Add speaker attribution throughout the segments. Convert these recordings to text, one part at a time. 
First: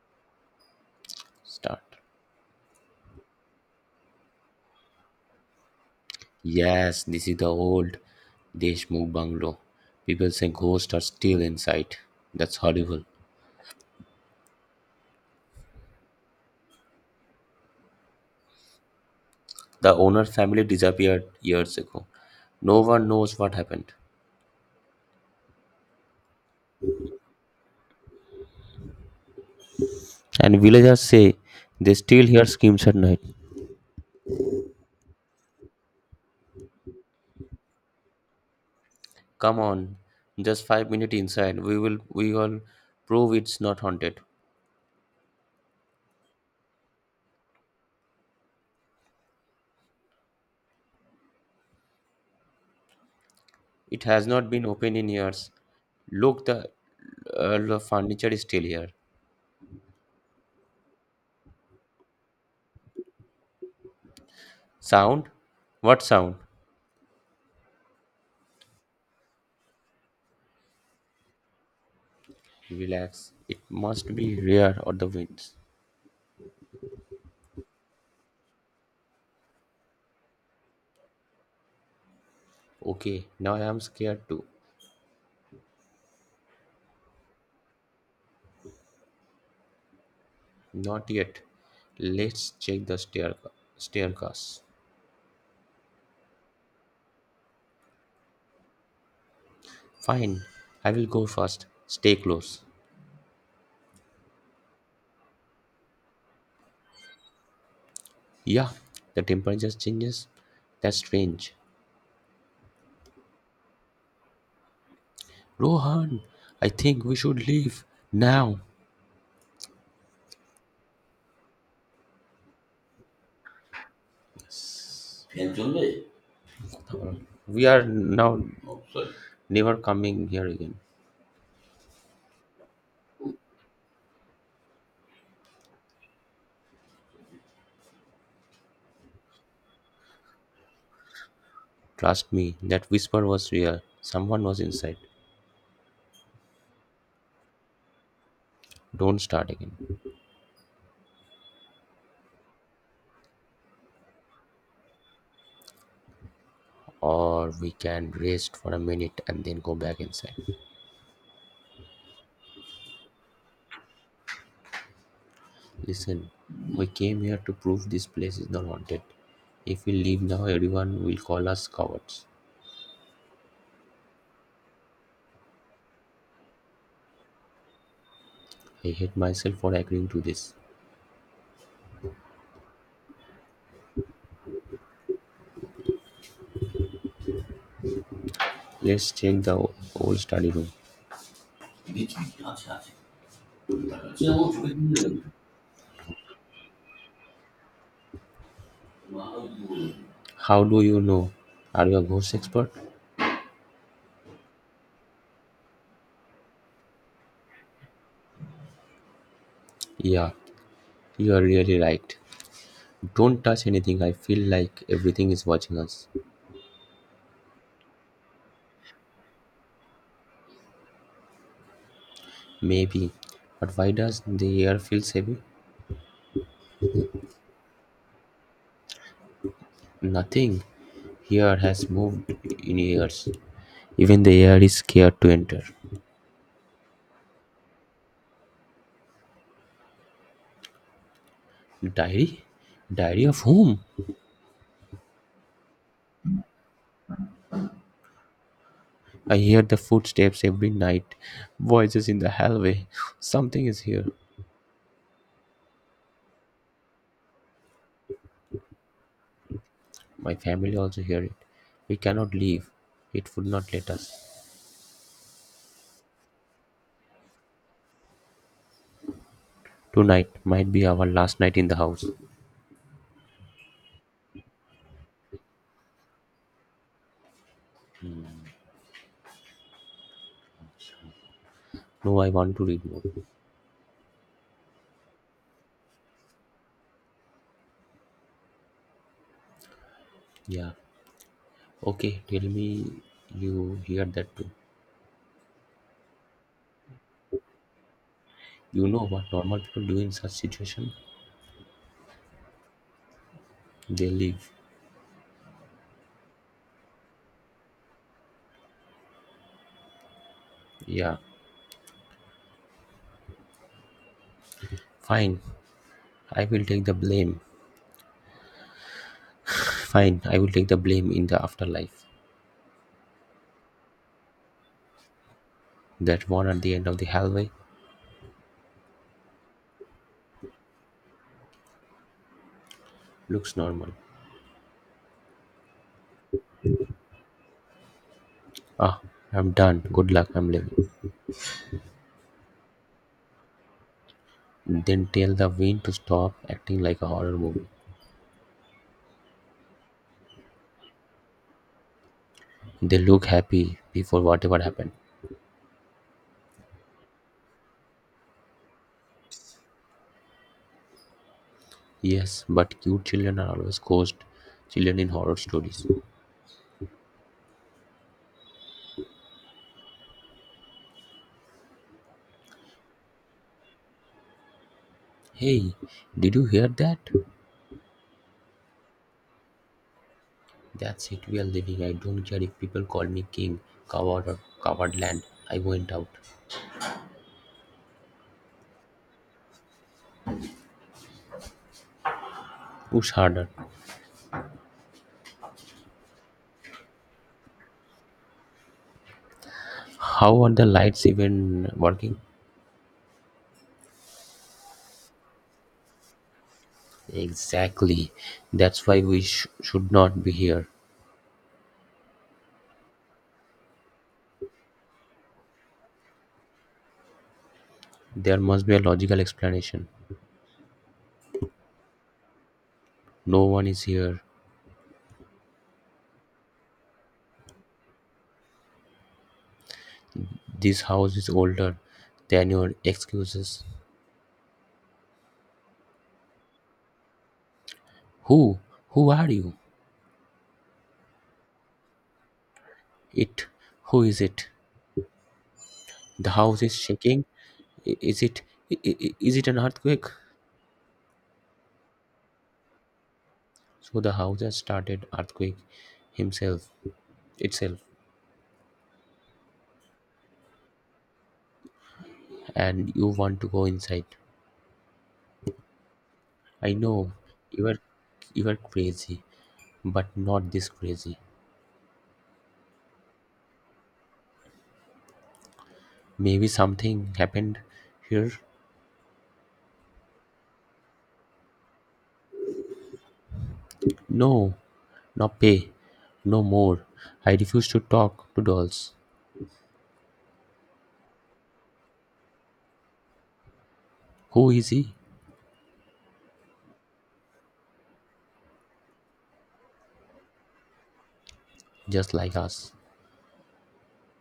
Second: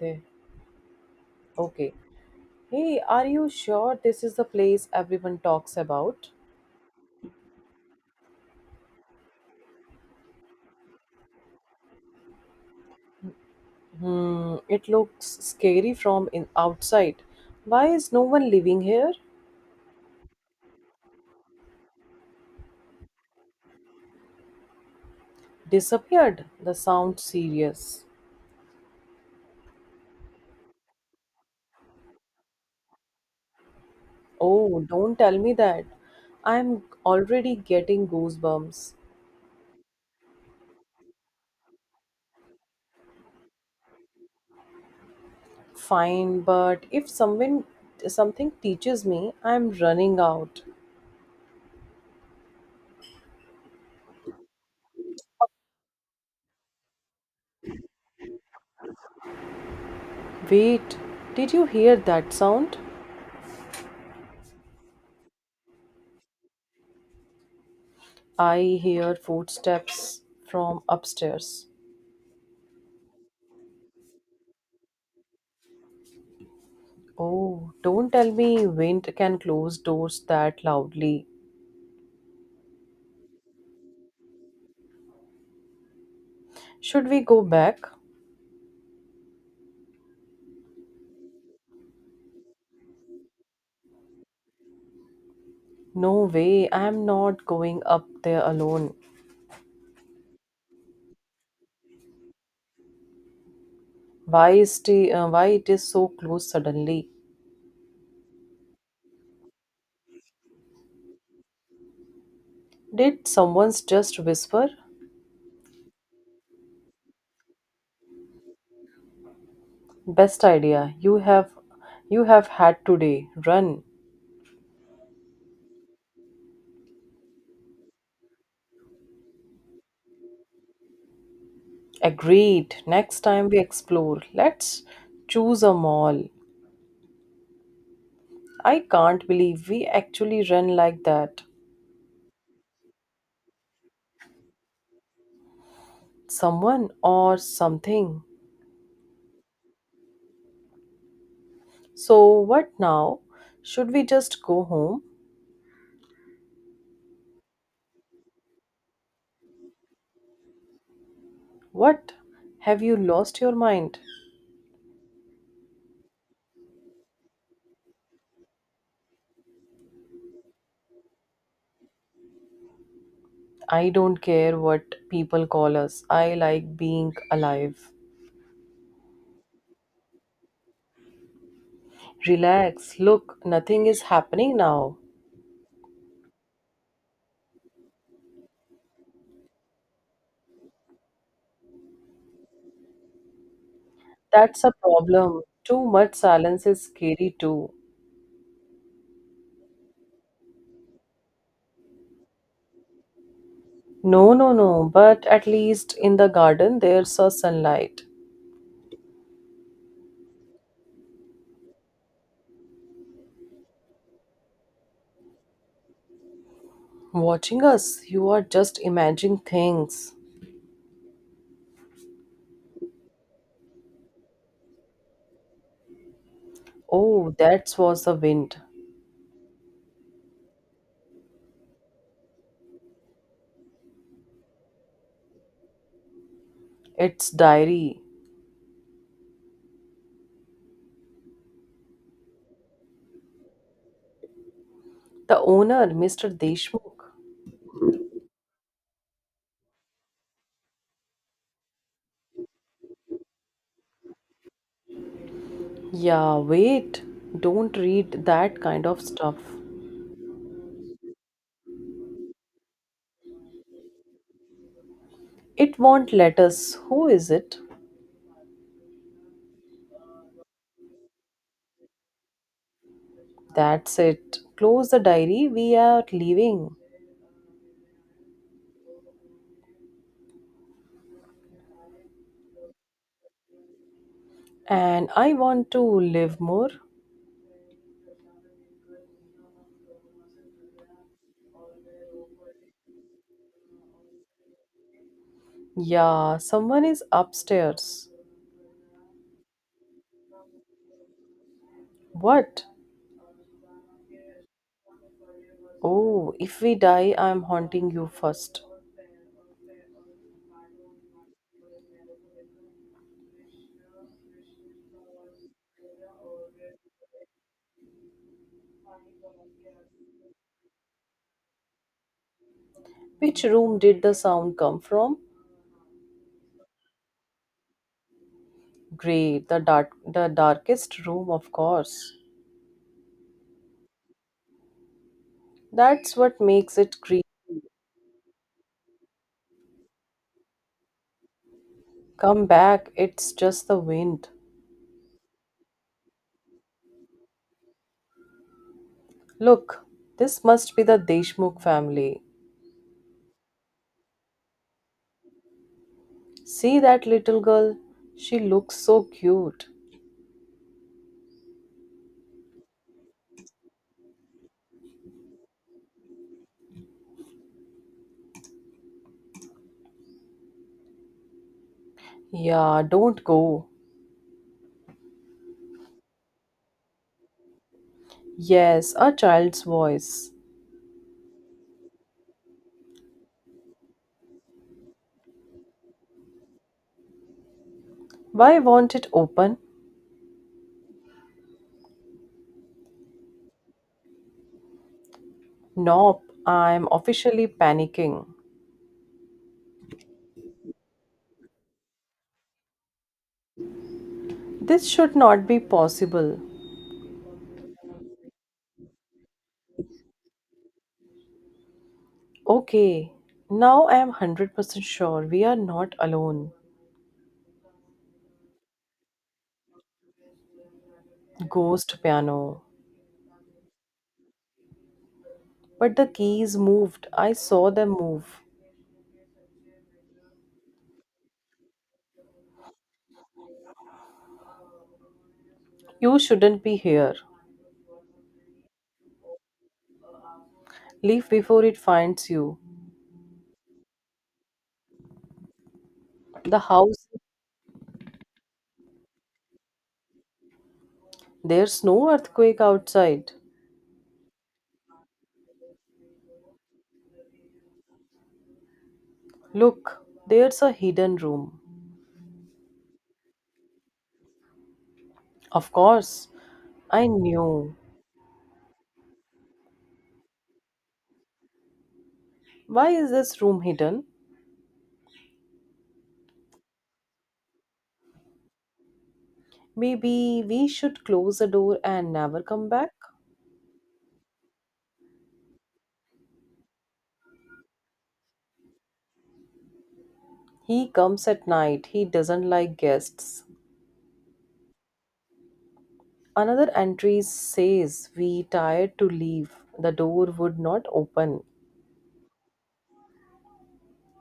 Speaker 1: There. Okay.
Speaker 2: Start.
Speaker 1: Hey, are you sure this is the place everyone talks about?
Speaker 2: Yes, this is the old Deshmukh bungalow. People say ghosts are still inside. That's horrible.
Speaker 1: Hmm, it looks scary from in outside. Why is no one living here?
Speaker 2: The owner family disappeared years ago. No one knows what happened.
Speaker 1: Disappeared. The sound serious.
Speaker 2: And villagers say they still hear screams at night.
Speaker 1: Oh, don't tell me that. I'm already getting goosebumps.
Speaker 2: Come on, just 5 minutes inside. We will prove it's not haunted.
Speaker 1: Fine, but if someone something teaches me, I'm running out.
Speaker 2: It has not been open in years. Look, the furniture is still here.
Speaker 1: Wait, did you hear that sound?
Speaker 2: Sound? What sound?
Speaker 1: I hear footsteps from upstairs.
Speaker 2: Relax. It must be rare or the winds.
Speaker 1: Oh, don't tell me wind can close doors that loudly.
Speaker 2: Okay, now I am scared too.
Speaker 1: Should we go back?
Speaker 2: Not yet. Let's check the staircase.
Speaker 1: No way, I am not going up there alone.
Speaker 2: Fine. I will go first. Stay close.
Speaker 1: Why is the, why it is so close suddenly?
Speaker 2: Yeah, the temperature changes. That's strange.
Speaker 1: Did someone just whisper?
Speaker 2: Rohan, I think we should leave now.
Speaker 1: Best idea. You have had today. Run.
Speaker 2: We are now never coming here again.
Speaker 1: Agreed. Next time we explore, let's choose a mall. I can't believe we actually ran like that.
Speaker 2: Trust me, that whisper was real. Someone was inside.
Speaker 1: Someone or something.
Speaker 2: Don't start again.
Speaker 1: So, what now? Should we just go home?
Speaker 2: Or we can rest for a minute and then go back inside.
Speaker 1: What? Have you lost your mind?
Speaker 2: Listen, we came here to prove this place is not haunted. If we leave now, everyone will call us cowards.
Speaker 1: I don't care what people call us. I like being alive.
Speaker 2: I hate myself for agreeing to this.
Speaker 1: Relax. Look, nothing is happening now.
Speaker 2: Let's check the old study room.
Speaker 1: That's a problem. Too much silence is scary too.
Speaker 2: How do you know? Are you a ghost expert?
Speaker 1: No, no, no. But at least in the garden there's a sunlight.
Speaker 2: Yeah, you are really right. Don't touch anything. I feel like everything is watching us.
Speaker 1: Watching us, you are just imagining things.
Speaker 2: Maybe. But why does the air feel heavy?
Speaker 1: Oh, that was the wind.
Speaker 2: Nothing here has moved in years. Even the air is scared to enter.
Speaker 1: It's diary.
Speaker 2: Diary? Diary of whom?
Speaker 1: The owner, Mr. Deshmukh.
Speaker 2: I hear the footsteps every night, voices in the hallway. Something is here.
Speaker 1: Yeah, wait. Don't read that kind of stuff.
Speaker 2: My family also hear it. We cannot leave. It would not let us.
Speaker 1: It won't let us. Who is it?
Speaker 2: Tonight might be our last night in the house.
Speaker 1: That's it. Close the diary. We are leaving.
Speaker 2: No, I want to read more.
Speaker 1: And I want to live more.
Speaker 2: Yeah. Okay, tell me you hear that too.
Speaker 1: Yeah, someone is upstairs.
Speaker 2: You know what normal people do in such situation?
Speaker 1: What?
Speaker 2: They leave.
Speaker 1: Oh, if we die, I'm haunting you first.
Speaker 2: Yeah. Fine, I will take the blame. Fine, I will take the blame in the afterlife.
Speaker 1: Which room did the sound come from?
Speaker 2: That one at the end of the hallway
Speaker 1: Great, the dark, the darkest room, of course.
Speaker 2: looks normal.
Speaker 1: That's what makes it creepy.
Speaker 2: Ah, I'm done. Good luck, I'm leaving.
Speaker 1: Come back, it's just the wind.
Speaker 2: Then tell the wind to stop acting like a horror movie.
Speaker 1: Look, this must be the Deshmukh family.
Speaker 2: They look happy before whatever happened.
Speaker 1: See that little girl? She looks so cute.
Speaker 2: Yes, but cute children are always ghost children in horror stories.
Speaker 1: Yeah, don't go.
Speaker 2: Hey, did you hear that?
Speaker 1: Yes, a child's voice.
Speaker 2: That's it, we are leaving. I don't care if people call me king, coward, or coward land. I went out.
Speaker 1: Why won't it open?
Speaker 2: Push harder.
Speaker 1: Nope, I'm officially panicking.
Speaker 2: How are the lights even working?
Speaker 1: This should not be possible.
Speaker 2: Exactly. That's why we should not be here.
Speaker 1: Okay, now I am 100% sure we are not alone.
Speaker 2: There must be a logical explanation.
Speaker 1: Ghost piano.
Speaker 2: No one is here.
Speaker 1: But the keys moved. I saw them move.
Speaker 2: This house is older than your excuses.
Speaker 1: You shouldn't be here.
Speaker 2: Who? Who are you?
Speaker 1: Leave before it finds you.
Speaker 2: It. Who is it? The
Speaker 1: The
Speaker 2: house is
Speaker 1: house,
Speaker 2: shaking. Is it? Is it an earthquake?
Speaker 1: there's no earthquake outside.
Speaker 2: So the house has started earthquake himself itself,
Speaker 1: Look, there's a hidden room.
Speaker 2: and you want to go inside.
Speaker 1: Of course,
Speaker 2: I
Speaker 1: I
Speaker 2: know you
Speaker 1: knew.
Speaker 2: are you are crazy, but not this crazy.
Speaker 1: Why is this room hidden?
Speaker 2: Maybe something happened here.
Speaker 1: Maybe we should close the door and never come back?
Speaker 2: No, no pay, no more. I refuse to talk to dolls.
Speaker 1: He comes at night. He doesn't like guests.
Speaker 2: Who is he?
Speaker 1: Another entry says we tired to leave. The door would not open.
Speaker 2: Just like us.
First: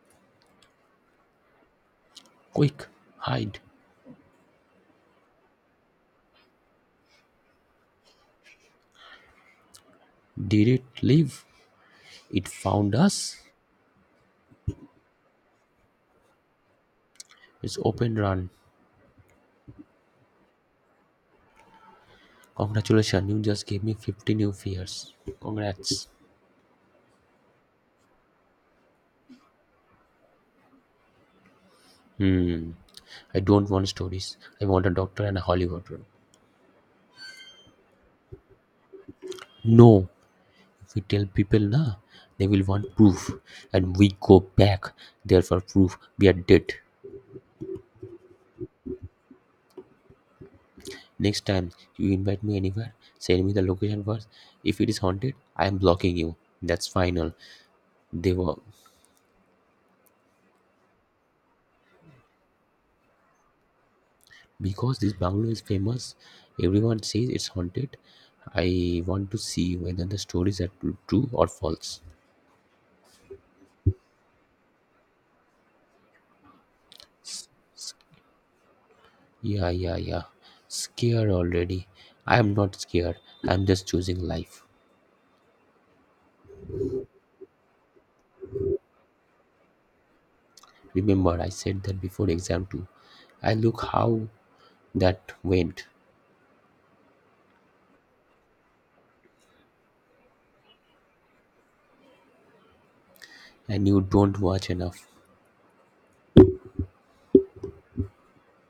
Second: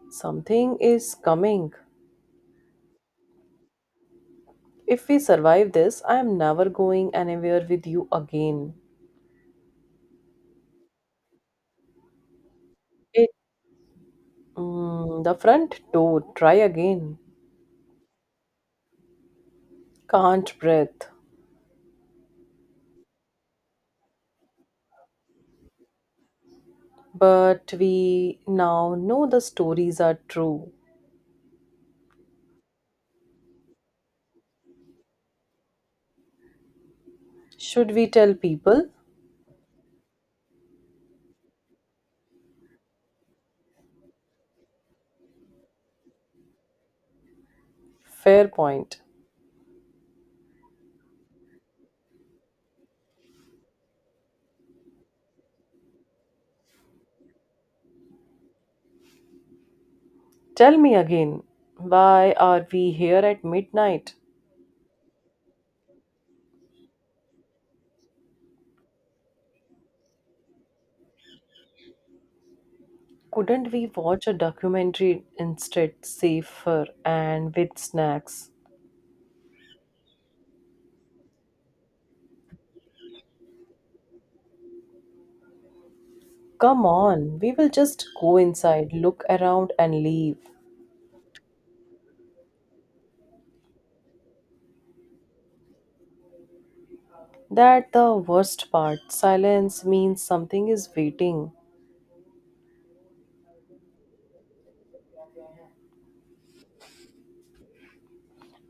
Speaker 1: Something is coming.
Speaker 2: Quick, hide.
Speaker 1: If we survive this, I am never going anywhere with you again.
Speaker 2: Did it leave? It found
Speaker 1: It,
Speaker 2: us.
Speaker 1: the front door, try again.
Speaker 2: It's open run.
Speaker 1: Can't breathe.
Speaker 2: Congratulations, you just gave me 50 new fears. Congrats.
Speaker 1: But we now know the stories are true.
Speaker 2: Hmm. I don't want stories. I want a doctor and a Hollywood room.
Speaker 1: Should we tell people?
Speaker 2: No, if we tell people, na, they will want proof, and we go back there for proof we are dead.
Speaker 1: Fair point.
Speaker 2: Next time you invite me anywhere, send me the location first. If it is haunted, I am blocking you. That's final. They were
Speaker 1: Tell me again, why are we here at midnight?
Speaker 2: because this bungalow is famous. Everyone says it's haunted. I want to see whether the stories are true or false.
Speaker 1: Couldn't we watch a documentary instead, safer and with
Speaker 2: S-
Speaker 1: snacks?
Speaker 2: yeah, yeah, yeah. Scared already. I am not scared. I'm just choosing life.
Speaker 1: Come on, we will just go inside, look around, and leave.
Speaker 2: Remember, I said that before exam too. I look how that went,
Speaker 1: That the worst part. Silence means something is waiting,
Speaker 2: and you don't watch enough.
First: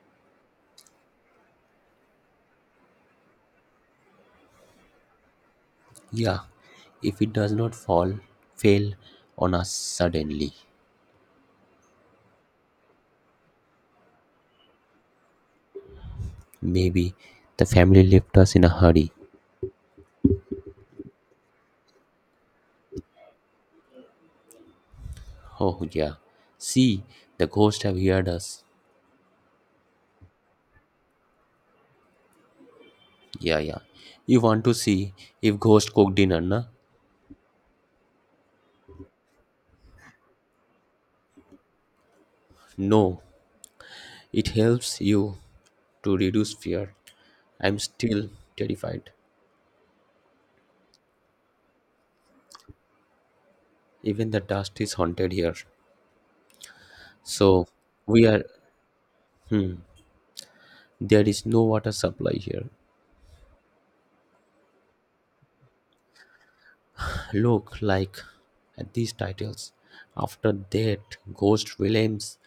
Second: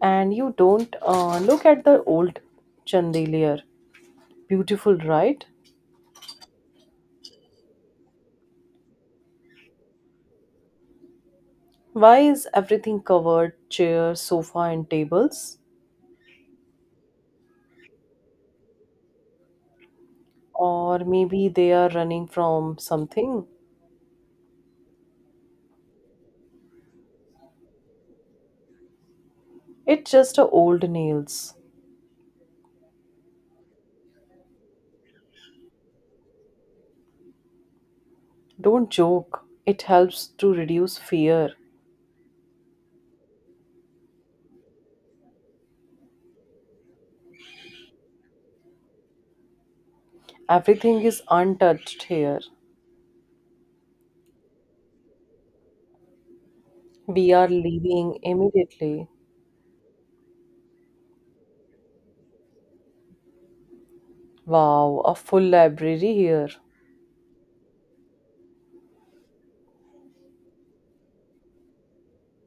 Speaker 1: and you don't look at the old chandelier. Beautiful, right?
Speaker 2: Yeah, if it does not fall, fail on us suddenly.
Speaker 1: Why is everything covered? Chair, sofa, and tables?
Speaker 2: Maybe the family left us in a hurry.
Speaker 1: Or maybe they are running from something.
Speaker 2: Oh yeah. See, the ghost have heard us.
Speaker 1: It's just a old nails.
Speaker 2: Yeah, yeah. You want to see if ghost cook dinner, na?
Speaker 1: Don't joke. It helps to reduce fear.
Speaker 2: No. It helps you to reduce fear. I'm still terrified.
Speaker 1: Everything is untouched here.
Speaker 2: Even the dust is haunted here.
Speaker 1: We are
Speaker 2: So
Speaker 1: leaving
Speaker 2: we are,
Speaker 1: immediately.
Speaker 2: hmm, there is no water supply here.
Speaker 1: Wow, a full library here.
Speaker 2: Look, like at these titles, after that, Ghost William's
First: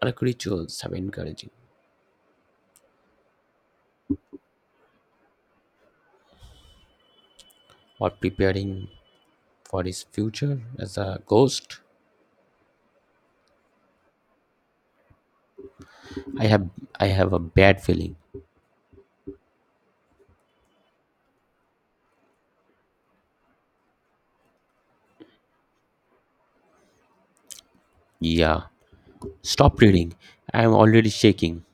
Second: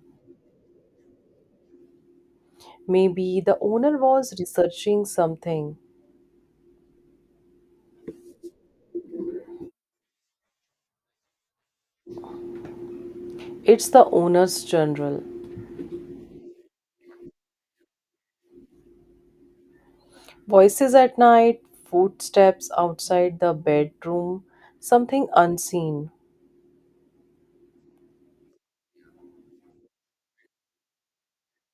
Speaker 2: dark rituals have encouraging
Speaker 1: Maybe the owner was researching something.
Speaker 2: or preparing for his future as a ghost.
Speaker 1: It's the owner's journal.
Speaker 2: I have, I have a bad feeling.
Speaker 1: Voices at night, footsteps outside the bedroom, something unseen.
Speaker 2: Yeah. Stop reading. I am already shaking.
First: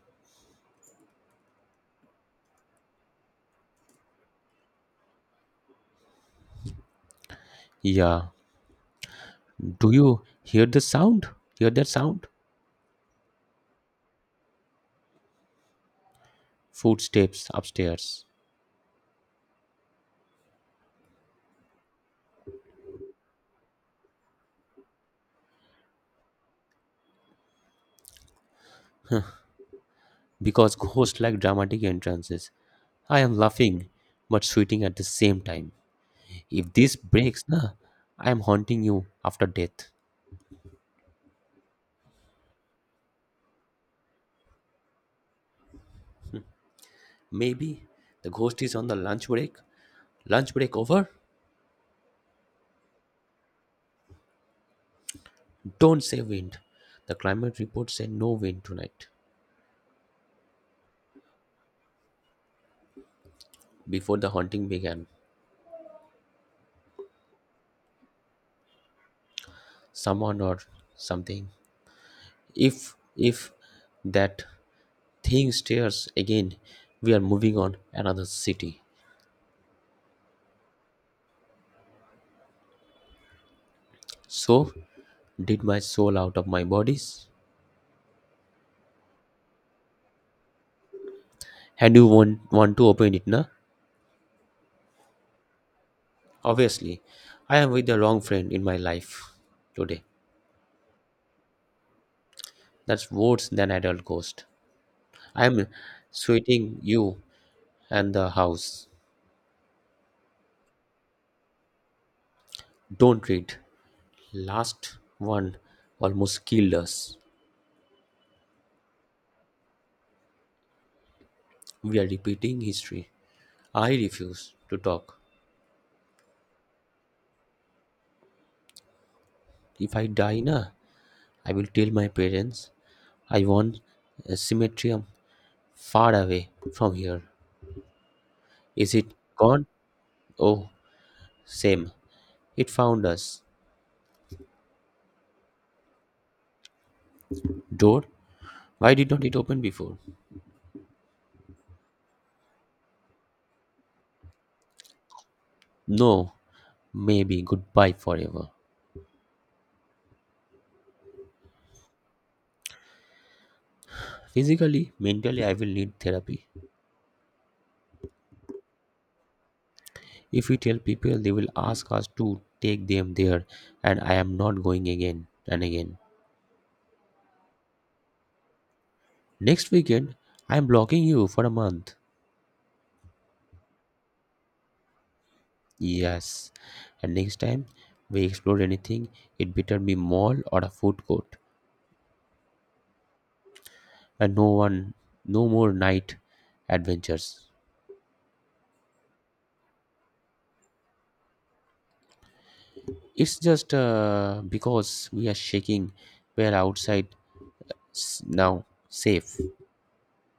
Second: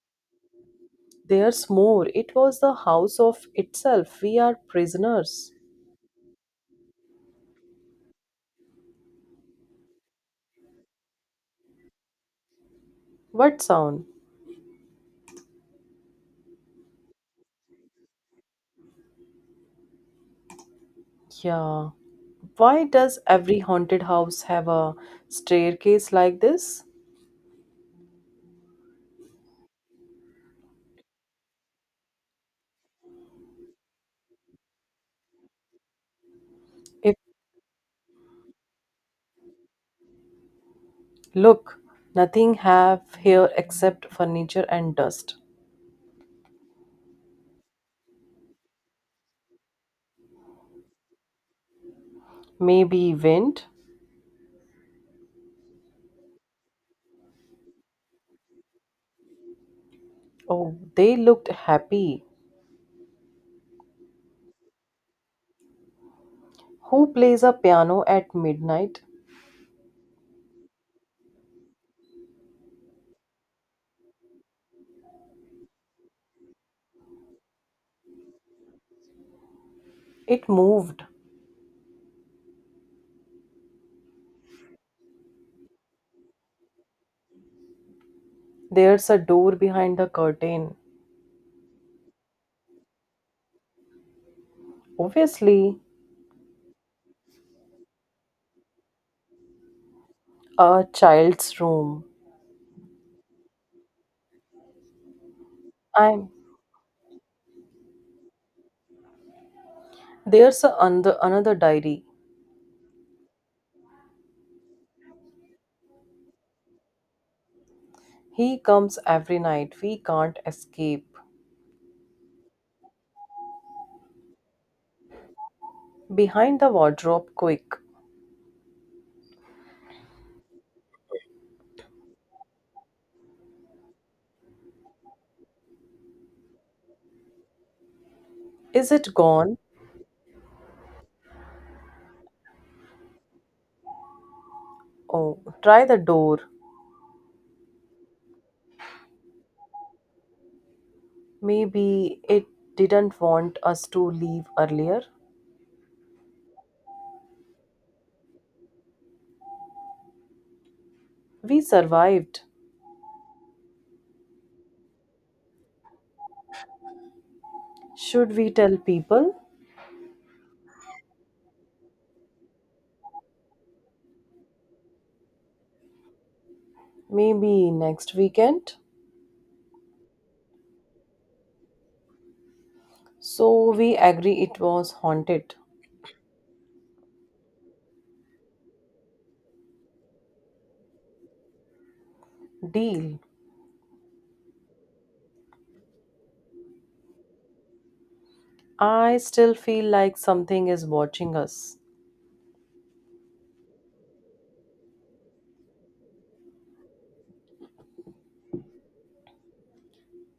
Speaker 1: There's more. It was the house of itself. We are prisoners.
Speaker 2: Yeah. Do you hear the sound? Hear that sound?
Speaker 1: What sound?
Speaker 2: Footsteps upstairs.
Speaker 1: Yeah. Why does every haunted house have a staircase like this?
Speaker 2: Because ghosts like dramatic entrances. I am laughing but sweating at the same time. If this
Speaker 1: If
Speaker 2: breaks, nah, I am haunting you after death.
Speaker 1: look, nothing have here except furniture and dust.
Speaker 2: Maybe the ghost is on the lunch break. Lunch break over?
Speaker 1: Maybe wind?
Speaker 2: Don't say wind. The climate report said no wind tonight.
Speaker 1: Oh, they looked happy.
Speaker 2: Before the haunting began,
Speaker 1: Who plays a piano at midnight?
Speaker 2: someone or something. If that thing stares again, we are moving on another city.
Speaker 1: It moved.
Speaker 2: So did my soul out of my bodies.
Speaker 1: There's a door behind the curtain.
Speaker 2: And you want to open it, na?
Speaker 1: Obviously,
Speaker 2: Obviously, I am with the wrong friend in my life today.
Speaker 1: a child's room.
Speaker 2: That's worse than adult ghost. I am
Speaker 1: And
Speaker 2: sweating you and the house.
Speaker 1: there's a another, another diary.
Speaker 2: Don't read. Last one almost killed us.
Speaker 1: He comes every night. We can't escape.
Speaker 2: We are repeating history. I refuse to talk.
Speaker 1: Behind the wardrobe, quick.
Speaker 2: If I die, na, I will tell my parents I want a cemetery far away from here.
Speaker 1: Is
Speaker 2: Is it
Speaker 1: it gone?
Speaker 2: gone? Oh, same. It found us.
Speaker 1: Oh, try the door.
Speaker 2: Door? Why did not it open before?
Speaker 1: Maybe it didn't want us to leave earlier.
Speaker 2: No, maybe goodbye forever.
Speaker 1: We survived.
Speaker 2: Physically, mentally, I will need therapy.
Speaker 1: Should we tell people?
Speaker 2: If we tell people, they will ask us to take them there, and I am not going again and again.
Speaker 1: Maybe next weekend?
Speaker 2: Next weekend, I am blocking you for a month.
Speaker 1: So we agree it was haunted.
Speaker 2: Yes, and next time we explore anything, it better be mall or a food court.
Speaker 1: Deal.
Speaker 2: And no one, no more night adventures.
Speaker 1: I still feel like something is watching us.
Speaker 2: It's just because we are shaking. We're outside. Now safe.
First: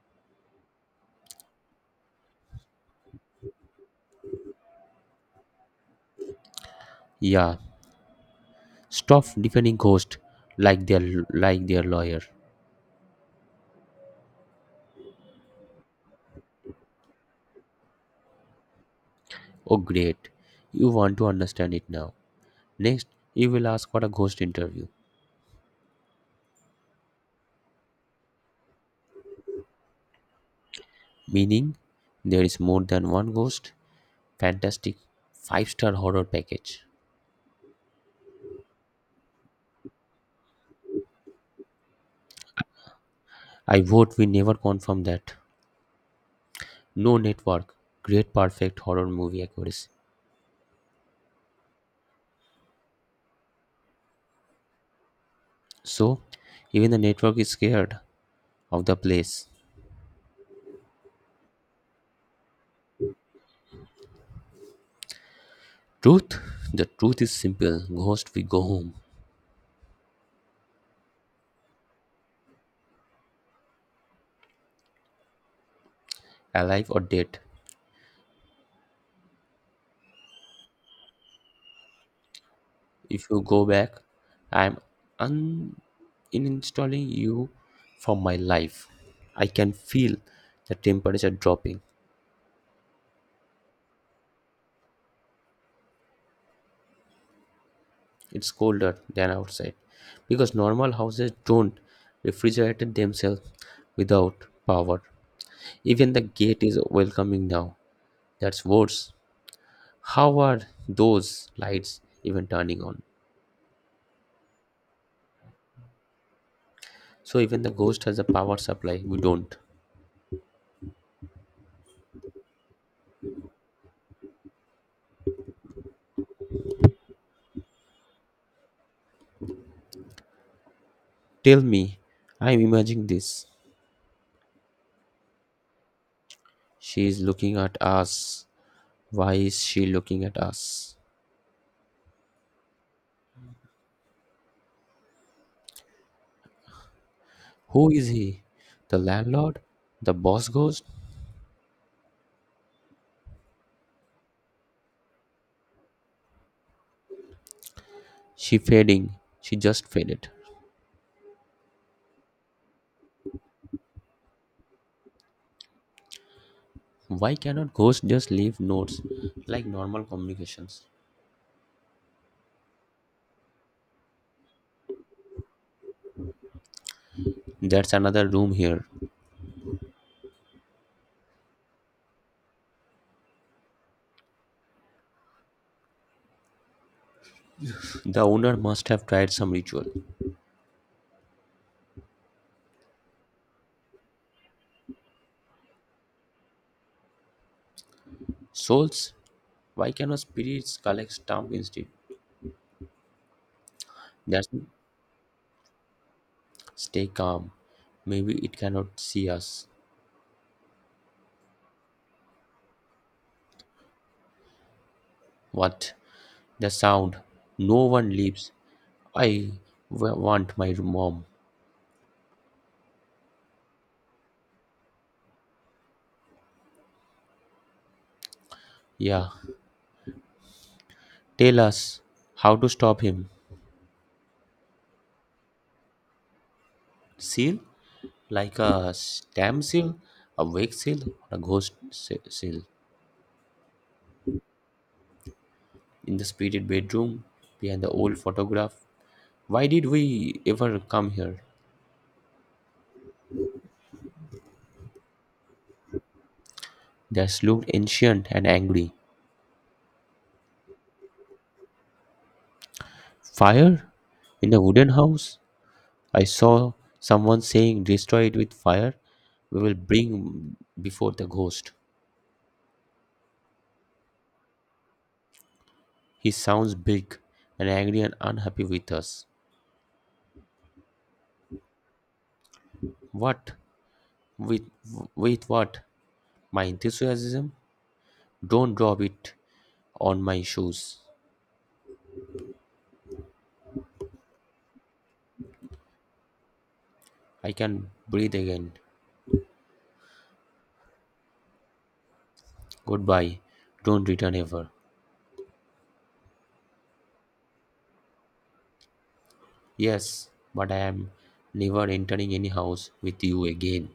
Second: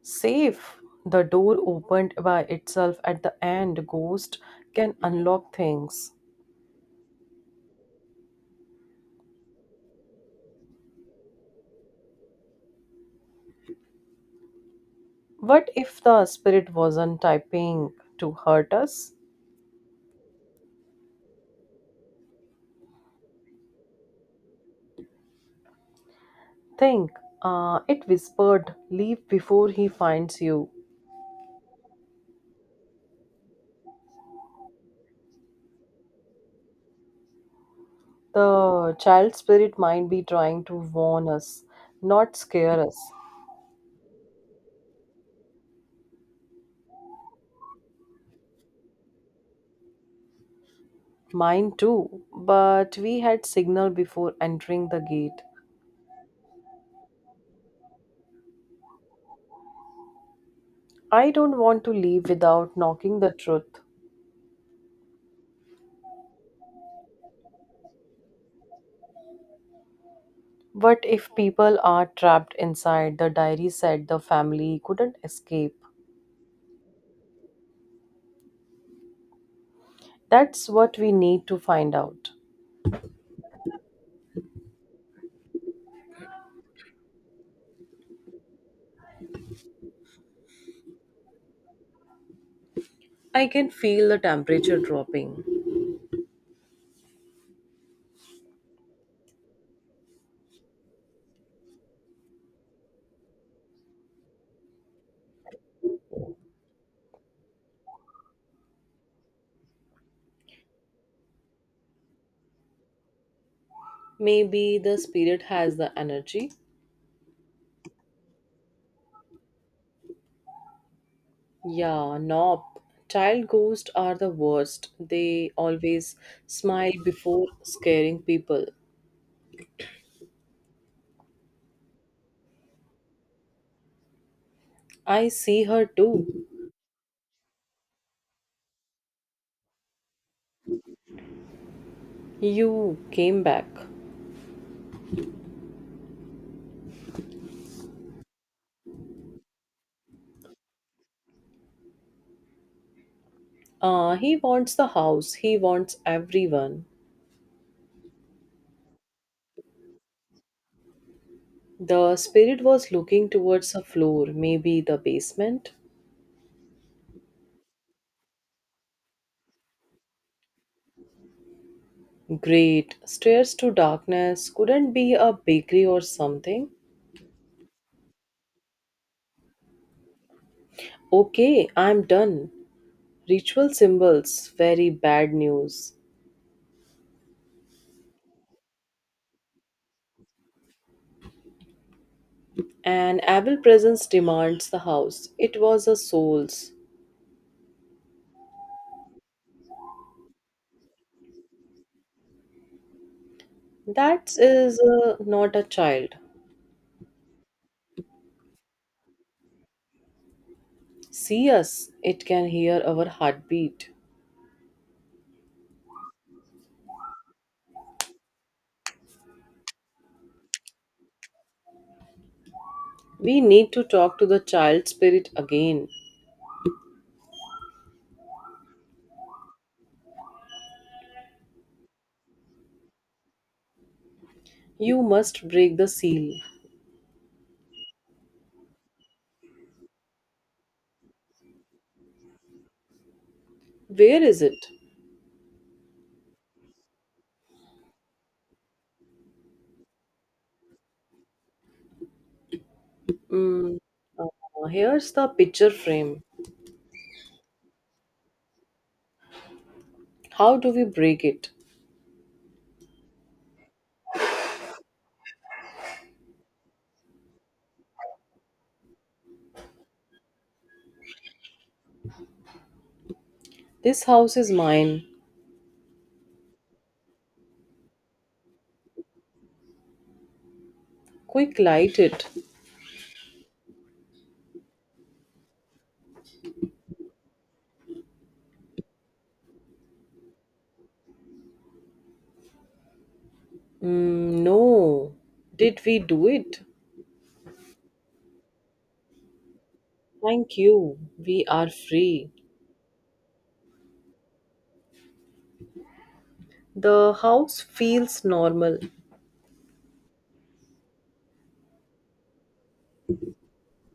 Speaker 1: Safe. The door opened by itself at the end. Ghost can unlock things.
Speaker 2: Yeah, stop defending ghost like their lawyer.
Speaker 1: What if the spirit wasn't typing to hurt us?
Speaker 2: Oh great, you want to understand it now. Next you will ask for a ghost interview.
Speaker 1: Think. It whispered, Leave before he finds you.
Speaker 2: Meaning there is more than one ghost. Fantastic five-star horror package.
Speaker 1: The child spirit might be trying to warn us, not scare us.
Speaker 2: I vote we never confirm that. No network. Great, perfect horror movie accuracy.
Speaker 1: Mine too, but we had signal before entering the gate.
Speaker 2: So even the network is scared of the place.
Speaker 1: I don't want to leave without knocking the truth.
Speaker 2: Truth? The truth is simple. Ghost, we go home,
Speaker 1: What if people are trapped inside? The diary said the family couldn't escape.
Speaker 2: alive or dead.
Speaker 1: That's what we need to find out.
Speaker 2: If you go back, I'm un- uninstalling you from my life. I can feel the temperature dropping.
Speaker 1: I can feel the temperature dropping.
Speaker 2: It's colder than outside because normal houses don't refrigerate themselves without power. Even the gate is welcoming now. That's worse. How are those lights even turning on?
Speaker 1: Maybe the spirit has the energy.
Speaker 2: So even the ghost has a power supply, we don't.
Speaker 1: Yeah, nope. Child ghosts are the worst. They always smile before scaring people.
Speaker 2: Tell me, I'm imagining this.
Speaker 1: I see her too.
Speaker 2: She is looking at us. Why is she looking at us?
Speaker 1: You came back.
Speaker 2: Who is he? The landlord? The boss ghost?
Speaker 1: He wants the house, he wants everyone.
Speaker 2: She fading. She just faded.
Speaker 1: The spirit was looking towards a floor, maybe the basement.
Speaker 2: Why cannot ghosts just leave notes like normal communications?
Speaker 1: Great. Stairs to darkness. Couldn't be a bakery or something.
Speaker 2: That's another room here.
Speaker 1: Okay, I'm done. Ritual symbols, very bad news.
Speaker 2: The owner must have tried some ritual.
Speaker 1: An evil presence demands the house. It was a soul's.
Speaker 2: Souls? Why cannot spirits collect stamp instead?
Speaker 1: That
Speaker 2: That's
Speaker 1: is not a child.
Speaker 2: stay calm. Maybe it cannot see us.
Speaker 1: See us, it can hear our heartbeat.
Speaker 2: What? The sound. No one leaves. I want my mom.
Speaker 1: We need to talk to the child spirit again.
Speaker 2: Yeah. Tell us how to stop him.
Speaker 1: You must break the seal.
Speaker 2: Seal? Like a stamp seal, a wake seal, or a ghost seal.
Speaker 1: Where is it?
Speaker 2: In the spirited bedroom, behind the old photograph. Why did we ever come here?
Speaker 1: Mm, Here's the picture frame.
Speaker 2: That looked ancient and angry.
Speaker 1: How do we break it?
Speaker 2: Fire? In the wooden house? I saw someone saying, Destroy it with fire. We will bring before the ghost.
Speaker 1: This house is mine.
Speaker 2: He sounds big and angry and unhappy with us.
Speaker 1: Quick, light it.
Speaker 2: What? With, with what? My enthusiasm? Don't drop it on my shoes.
Speaker 1: Mm, no. Did we do it?
Speaker 2: I can breathe again.
Speaker 1: Thank you. We are free.
Speaker 2: Goodbye. Don't return ever.
Speaker 1: The house feels normal.
Speaker 2: Yes, but I am never entering any house with you again.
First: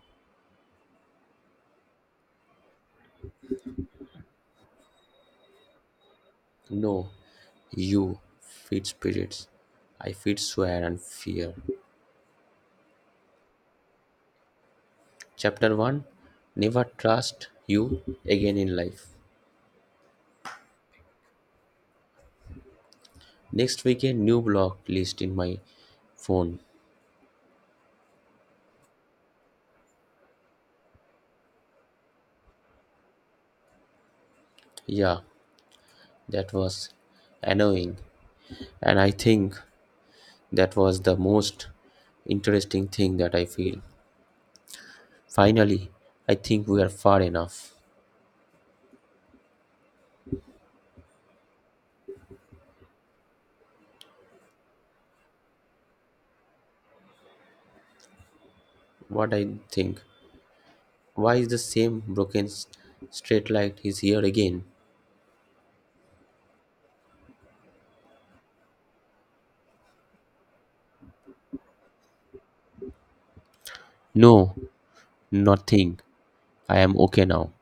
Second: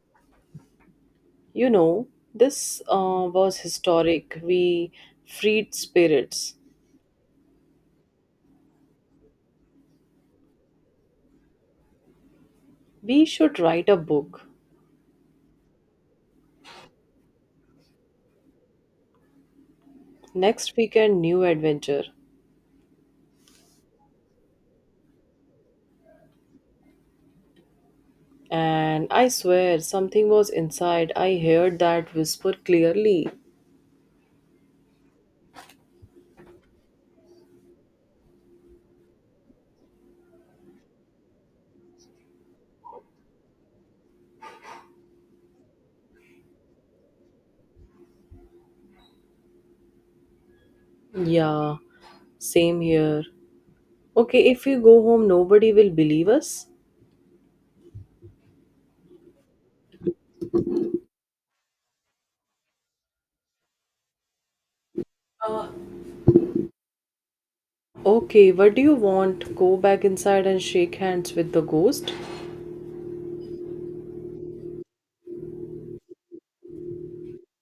Speaker 1: You know, this was historic. We freed spirits.
Speaker 2: No, you, feed spirits. I feed swear and fear.
Speaker 1: We should write a book.
Speaker 2: Chapter 1 Never Trust You Again in Life.
Speaker 1: Next weekend, new adventure.
Speaker 2: Next week, a new block list in my phone.
Speaker 1: And I swear, something was inside. I heard that whisper clearly.
Speaker 2: Yeah, that was annoying. And I think that was the most interesting thing that I feel. Finally, I think we are far enough.
Speaker 1: Yeah, same here. Okay, if we go home, nobody will believe us.
Speaker 2: What I think. Why is the same broken straight light is here again?
Speaker 1: Uh, okay, what do you want? Go back inside and shake hands with the ghost?
Speaker 2: No, nothing. I am okay now.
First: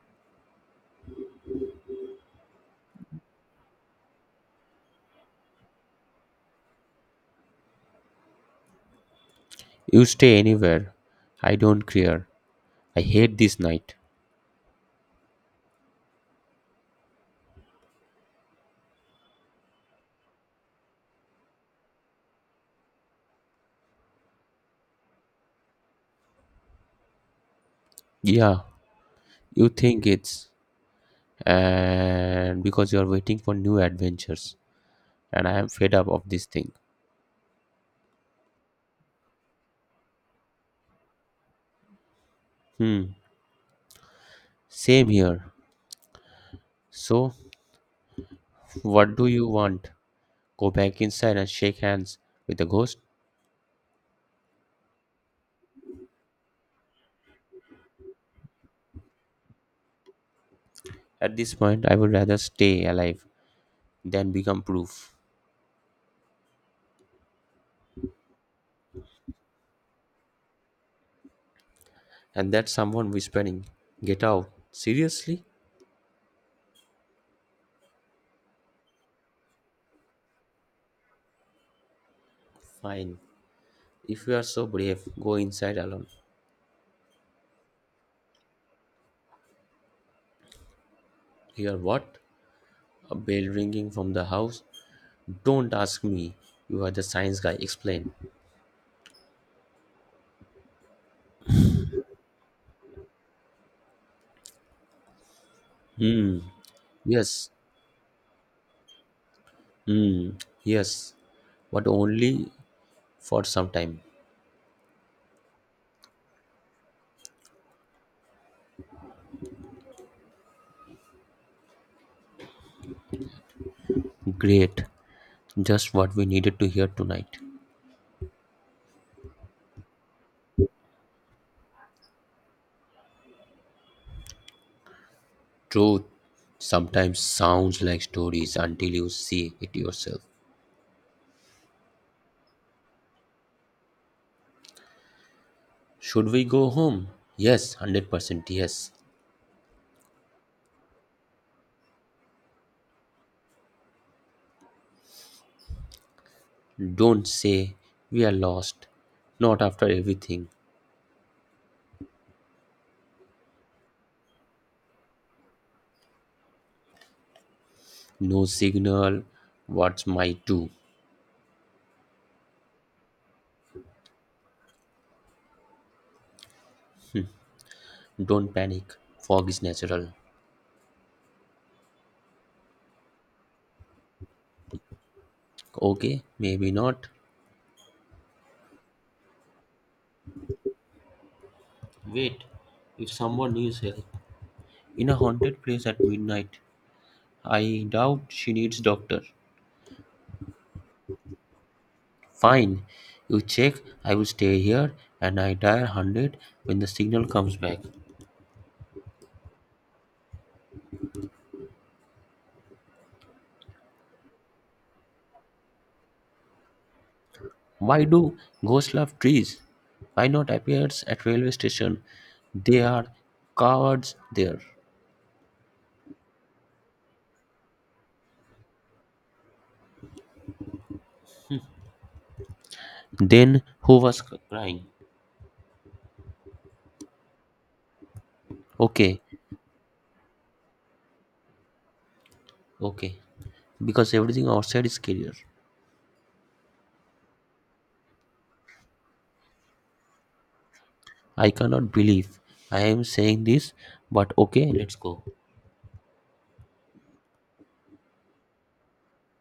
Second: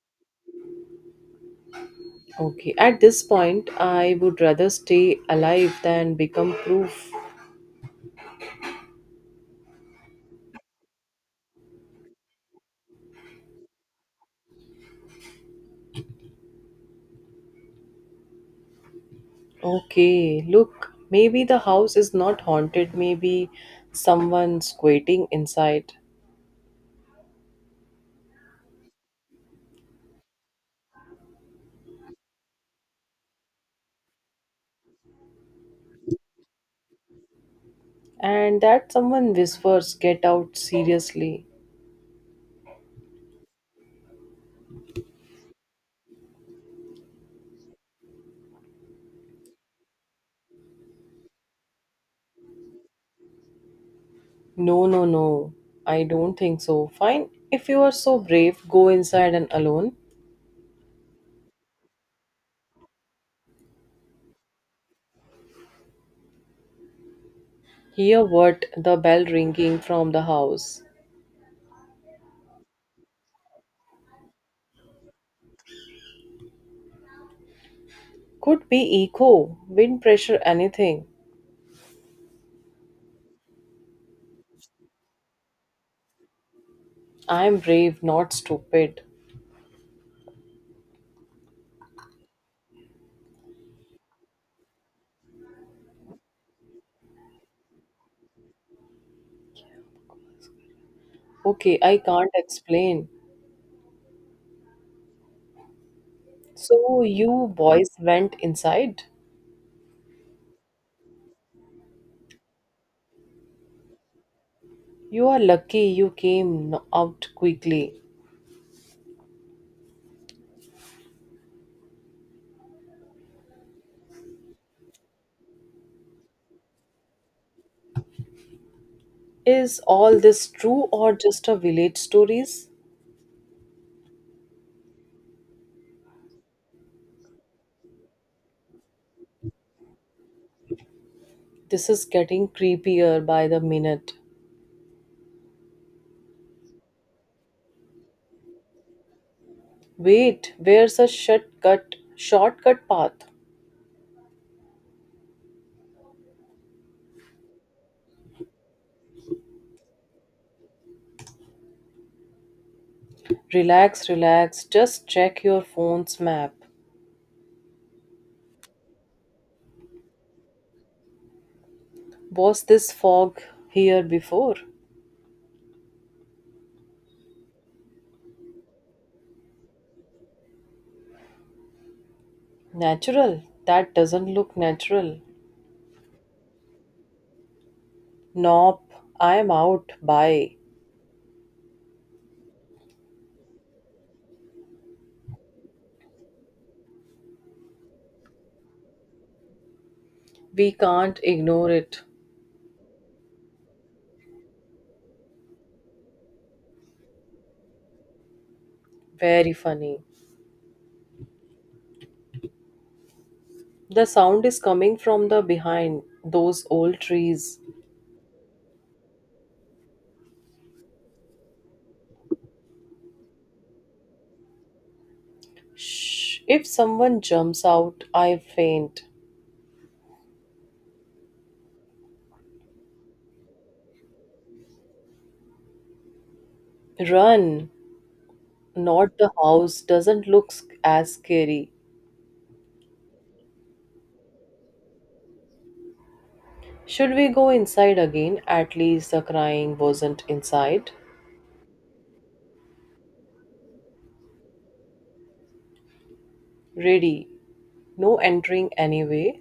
Speaker 1: Okay, at this point, I would rather stay alive than become proof.
Speaker 2: You stay anywhere. I don't care. I hate this night.
Speaker 1: Okay, look, maybe the house is not haunted, maybe someone's waiting inside.
Speaker 2: Yeah, you think it's and because you're waiting for new adventures and I am fed up of this thing.
Speaker 1: And that someone whispers, Get out seriously.
Speaker 2: Hmm. Same here. So, what do you want? Go back inside and shake hands with the ghost?
Speaker 1: No, no, no. I don't think so. Fine. If you are so brave, go inside and alone.
Speaker 2: At this point, I would rather stay alive than become proof.
Speaker 1: Hear what the bell ringing from the house.
Speaker 2: And that's someone whispering, Get out. Seriously?
Speaker 1: Could be echo, wind pressure, anything.
Speaker 2: Fine. If you are so brave, go inside alone.
Speaker 1: I am brave, not stupid.
Speaker 2: Hear what? A bell ringing from the house? Don't ask me. You are the science guy. Explain.
Speaker 1: Okay, I can't explain.
Speaker 2: Hmm.
Speaker 1: So,
Speaker 2: Yes.
Speaker 1: you boys went inside?
Speaker 2: Hmm. Yes. But only for some time.
Speaker 1: You are lucky you came n- out quickly.
Speaker 2: Great. Just what we needed to hear tonight.
Speaker 1: Is all this true or just a village stories?
Speaker 2: Truth sometimes sounds like stories until you see it yourself.
Speaker 1: This is getting creepier by the minute.
Speaker 2: Should we go home? Yes, 100% yes.
Speaker 1: Wait, where's a shortcut path?
Speaker 2: Don't say we are lost. Not after everything.
Speaker 1: Relax, relax, just check your phone's map.
Speaker 2: No signal. What's my do?
Speaker 1: Was this fog here before?
Speaker 2: Don't panic. Fog is natural.
Speaker 1: Natural. That doesn't look natural.
Speaker 2: Okay, maybe not.
Speaker 1: Nope, I'm out. Bye.
Speaker 2: Wait, if someone needs help, in a haunted place at midnight. I doubt she needs doctor.
Speaker 1: We can't ignore it.
Speaker 2: Fine. You check. I will stay here and I dial 100 when the signal comes back.
Speaker 1: Very funny. The sound is coming from the behind those old trees.
Speaker 2: Why do ghosts love trees? Why not appears at railway station? They are cowards there.
Speaker 1: Shh. If someone jumps out, I faint.
Speaker 2: Then who was crying?
Speaker 1: Run. Not
Speaker 2: Okay,
Speaker 1: the house doesn't look sc- as scary.
Speaker 2: okay. Because everything outside is scarier.
Speaker 1: Should we go inside again? At least the crying wasn't inside.
Speaker 2: I cannot believe I am saying this, but okay, let's go.
Speaker 1: Ready. No entering anyway.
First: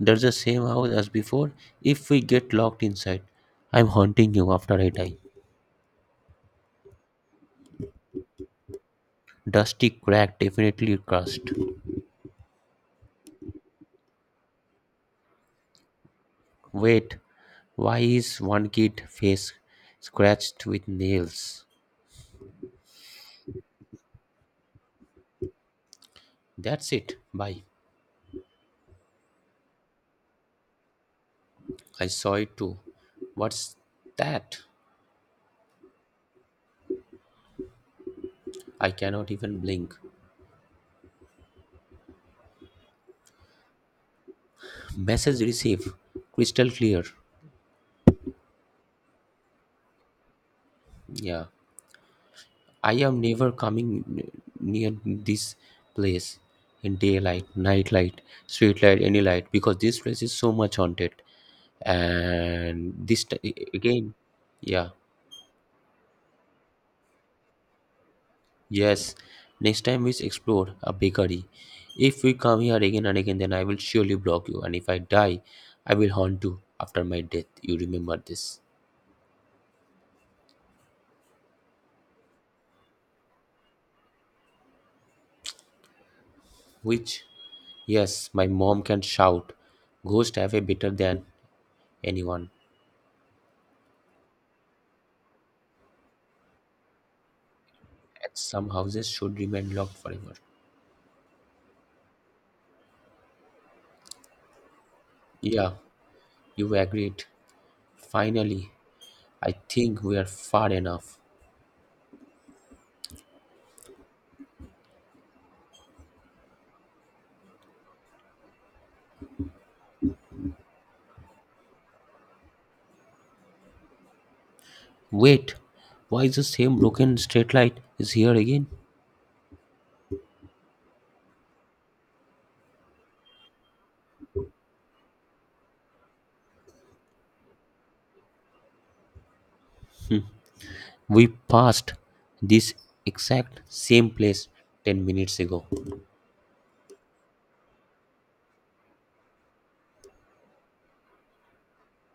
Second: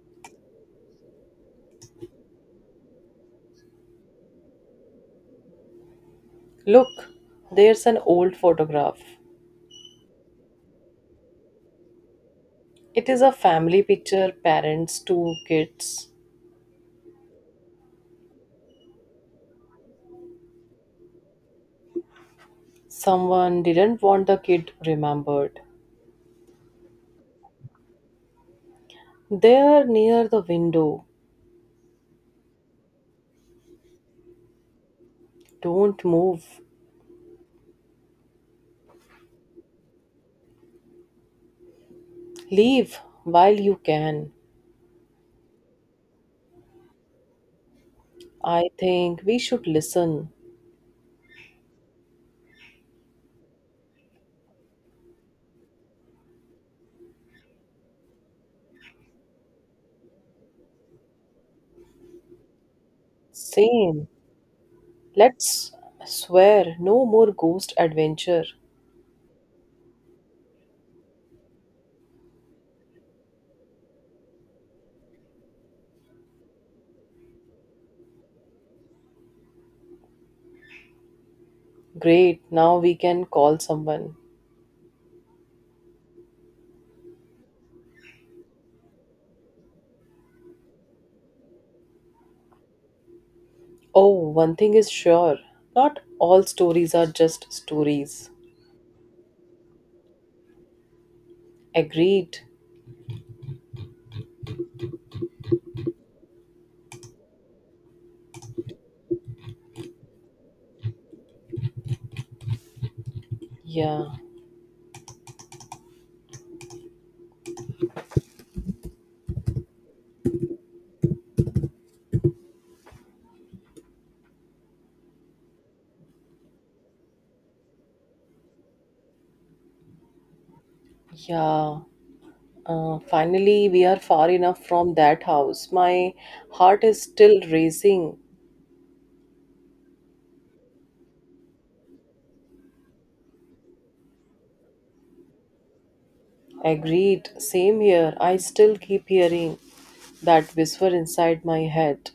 Speaker 2: There's the same house as before. If we get locked inside, I'm haunting you after I die.
Speaker 1: Look, there's an old photograph.
Speaker 2: Dusty crack definitely crushed.
Speaker 1: It is a family picture, parents, two kids.
Speaker 2: Wait, why is one kid face scratched with nails?
Speaker 1: Someone didn't want the kid remembered.
Speaker 2: That's it. Bye.
Speaker 1: There near the window.
Speaker 2: I saw it too. What's that?
Speaker 1: Don't move.
Speaker 2: I cannot even blink.
Speaker 1: Leave while you can.
Speaker 2: Message received. Crystal clear.
Speaker 1: I think we should listen.
Speaker 2: Yeah. I am never coming near this place in daylight, night light, street light, any light because this place is so much haunted. And this
Speaker 1: Same.
Speaker 2: again, yeah,
Speaker 1: Let's swear no more ghost adventure.
Speaker 2: yes. Next time we explore a bakery. If we come here again and again, then I will surely block you. And if I die, I will haunt you after my death. You remember this.
Speaker 1: Great, now we can call someone.
Speaker 2: Which, yes, my mom can shout, Ghost have a better than anyone.
Speaker 1: Oh, one thing is sure, not all stories are just stories.
Speaker 2: Some houses should remain locked forever.
Speaker 1: Agreed.
Speaker 2: Yeah, you agreed. Finally, I think we are far enough.
Speaker 1: Yeah,
Speaker 2: Wait, why is the same broken straight light is here again?
Speaker 1: yeah. Finally, we are far enough from that house. My heart is still racing.
Speaker 2: We passed this exact same place 10 minutes ago.
Speaker 1: Agreed. Same here. I still keep hearing that whisper inside my head.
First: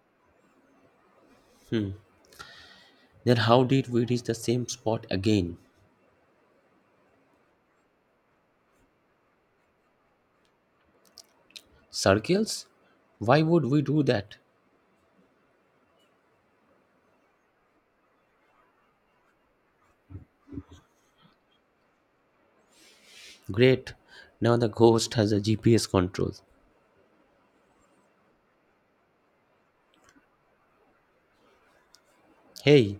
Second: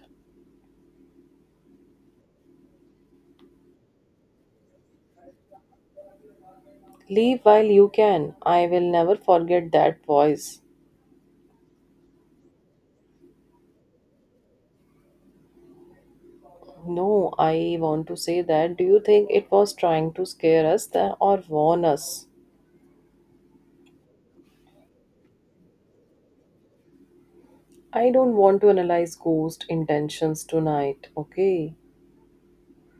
Speaker 2: Then how did we reach the same spot again?
Speaker 1: Leave while you can. I will never forget that voice.
Speaker 2: Circles? Why would we do that?
Speaker 1: No, I want to say that. Do you think it was trying to scare us tha- or warn us?
Speaker 2: Great. Now the ghost has a GPS control.
Speaker 1: I don't want to analyze ghost intentions tonight, okay?
Speaker 2: Hey,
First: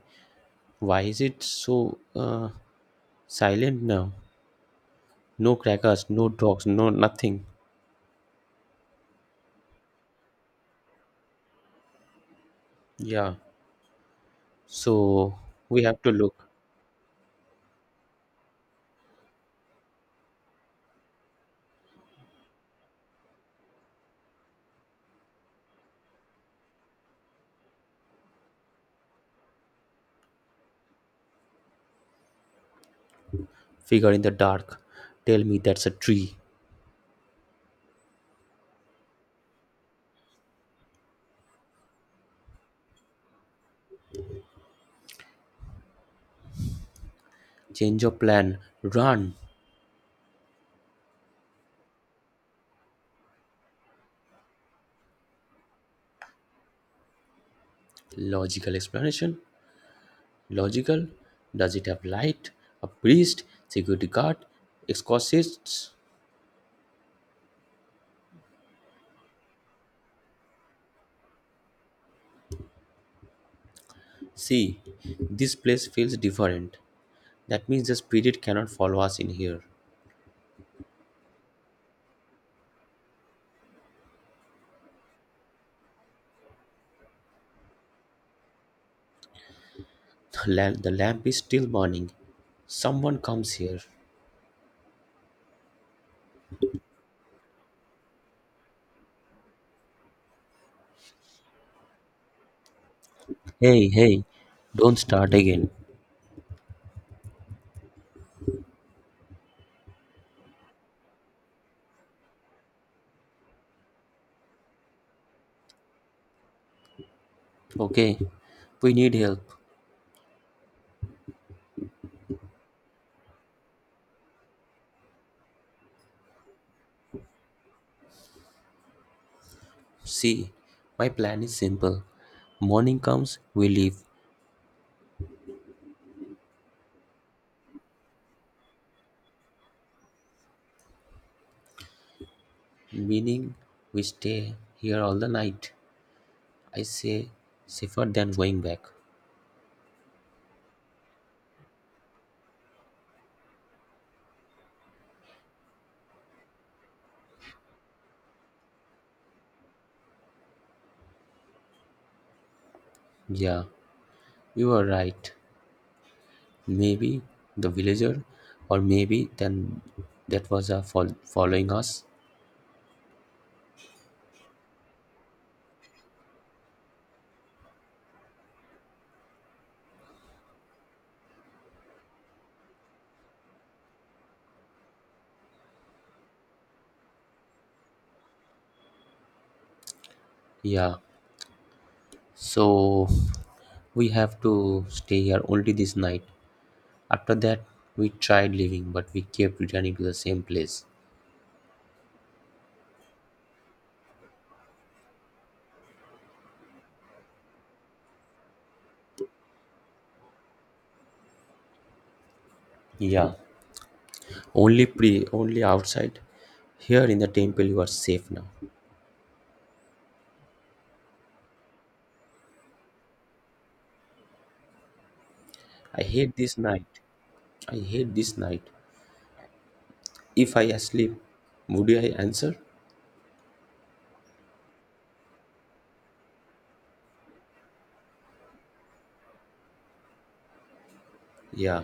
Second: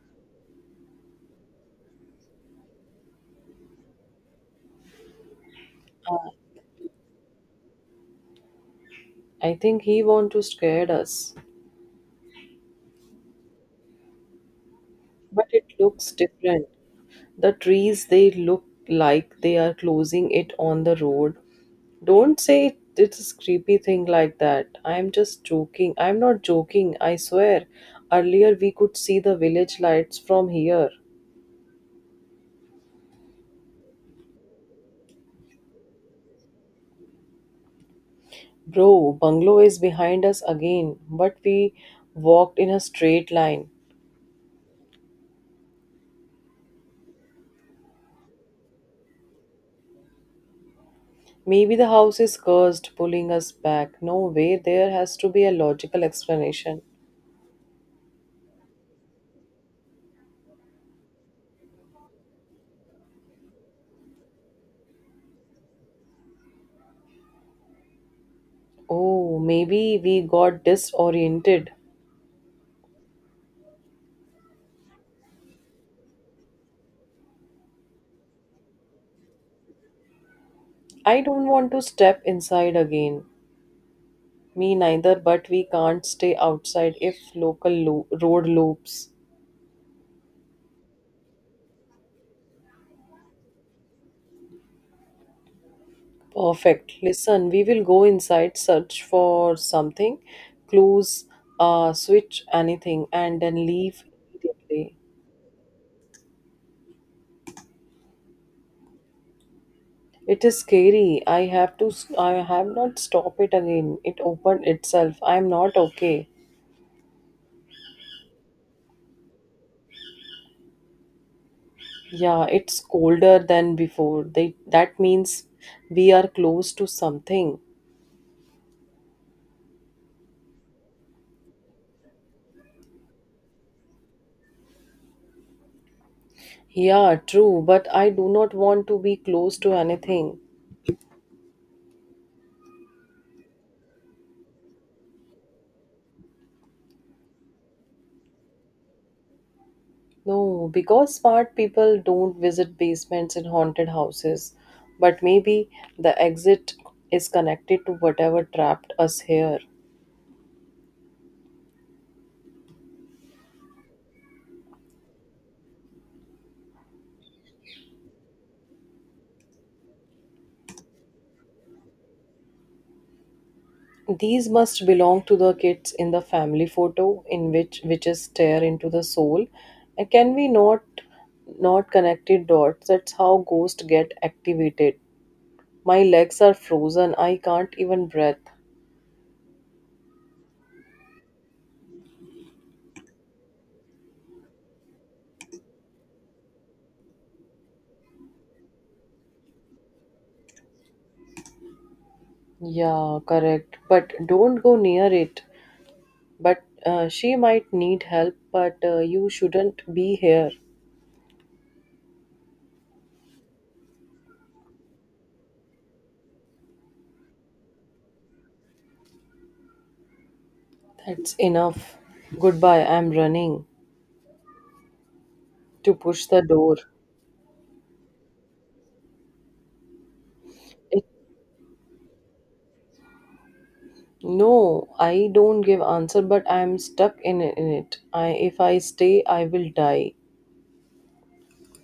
Speaker 2: why is it so silent now? No crackers, no dogs, no nothing.
Speaker 1: I think he want to scare us,
Speaker 2: Yeah. So
Speaker 1: but it
Speaker 2: we have
Speaker 1: looks
Speaker 2: to look.
Speaker 1: different. The trees they look like they are closing it on the road. Don't say it, it's a creepy thing like that. I'm just joking. I'm not joking, I swear. Earlier we could see the village lights from here.
Speaker 2: Figure in the dark. Tell me that's a tree.
Speaker 1: Bro, bungalow is behind us again, but we walked in a straight line.
Speaker 2: Change your plan. Run.
Speaker 1: Maybe the house is cursed, pulling us back. No way, there has to be a logical explanation.
Speaker 2: Logical explanation. Logical. Does it have light? A priest? Security guard? Exorcists?
Speaker 1: Oh, maybe we got disoriented.
Speaker 2: See, this place feels different. That means the spirit cannot follow us in here.
Speaker 1: I don't want to step inside again. Me neither, but we can't stay outside if local lo- road loops.
Speaker 2: The lamp is still burning. Someone comes here.
Speaker 1: Perfect. Listen, we will go inside, search for something, close, switch anything, and then
Speaker 2: Hey,
Speaker 1: leave
Speaker 2: hey,
Speaker 1: immediately.
Speaker 2: don't start again.
Speaker 1: It is scary. I have to. S- I have not stop it again. It opened itself. I am not okay.
Speaker 2: Okay, we need help.
Speaker 1: Yeah, it's colder than before. They, that means we are close to something.
Speaker 2: See, my plan is simple. Morning comes, we leave,
Speaker 1: Yeah, true. But I do not want to be close to anything.
Speaker 2: meaning we stay here all the night. I say, safer than going back.
Speaker 1: No, because smart people don't visit basements in haunted houses, but maybe the exit is connected to whatever trapped us here.
Speaker 2: Yeah, you were right. Maybe the villager, or maybe then that was a following us.
Speaker 1: These must belong to the kids in the family photo in which witches stare into the soul. And can we not connected dots? That's how ghosts get activated. My legs are frozen. I can't even breathe.
Speaker 2: Yeah, so we have to stay here only this night. After that, we tried leaving, but we kept returning to the same place.
Speaker 1: Yeah, correct. But don't go near it. But she might need help, but you shouldn't be here.
Speaker 2: Yeah. Only pray, only outside. Here in the temple you are safe now.
Speaker 1: That's enough. Goodbye, I'm running to
Speaker 2: I
Speaker 1: push
Speaker 2: hate
Speaker 1: the
Speaker 2: this
Speaker 1: door.
Speaker 2: night. I hate this night. If I
Speaker 1: It,
Speaker 2: asleep, would I answer?
Speaker 1: no, I don't give answer, but I'm stuck in it. I, if I stay, I will die.
Speaker 2: Yeah,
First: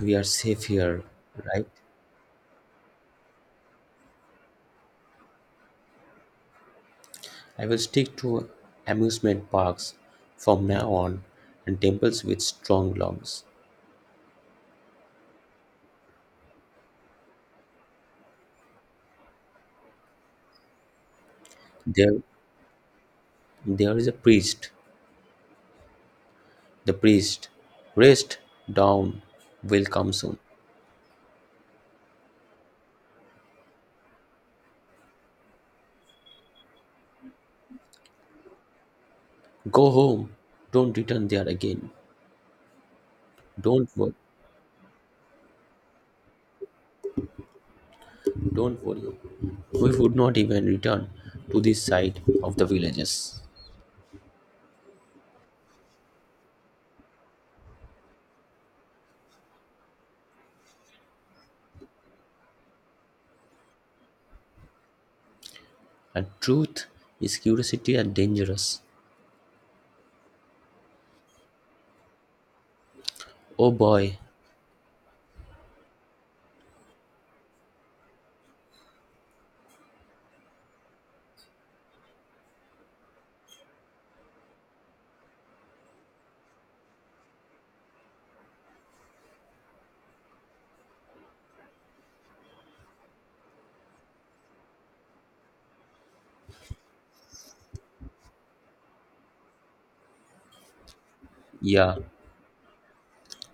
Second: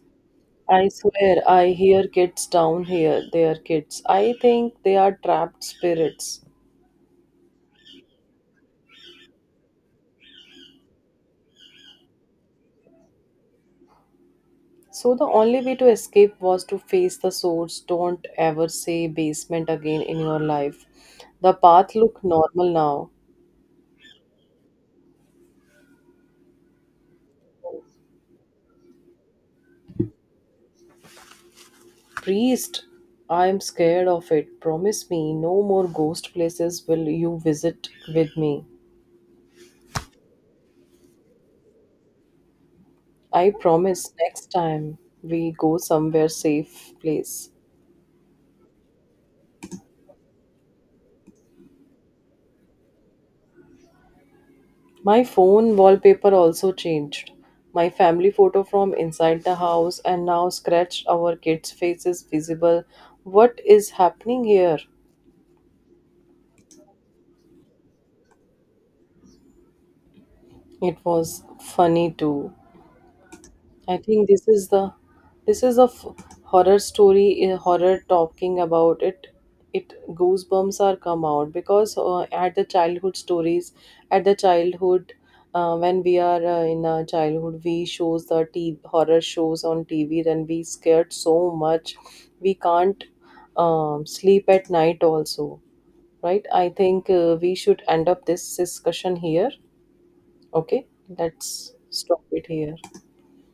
Speaker 2: we are safe
Speaker 1: I
Speaker 2: here,
Speaker 1: swear,
Speaker 2: right?
Speaker 1: I hear kids down here. They are kids. I think they are trapped spirits.
Speaker 2: I will stick to amusement parks from now on and temples with strong lungs.
Speaker 1: So the only way to escape was to face the source. Don't ever say basement again in your life. The path
Speaker 2: There,
Speaker 1: look normal now.
Speaker 2: there is a priest. The priest, rest down, will come soon.
Speaker 1: Priest, I am scared of it. Promise me no more ghost places will you visit with me.
Speaker 2: Go home. Don't return there again.
Speaker 1: I
Speaker 2: Don't
Speaker 1: promise
Speaker 2: worry.
Speaker 1: next time we go somewhere safe place.
Speaker 2: Don't worry, we would not even return to this side of the villages.
Speaker 1: My phone wallpaper also changed. My family photo from inside the house and now scratched our kids' faces visible. What is happening here?
Speaker 2: And truth is curiosity and dangerous.
Speaker 1: It was funny too.
Speaker 2: Oh
Speaker 1: I
Speaker 2: boy,
Speaker 1: think this is the this is a f- horror story, a horror talking about it, it goosebumps are come out because at the childhood stories, at the childhood when we are in our childhood we shows the t- horror shows on TV, then we scared so much we can't sleep at night also, right? I think we should end up this discussion here. Okay, let's
Speaker 2: yeah,
Speaker 1: stop it here.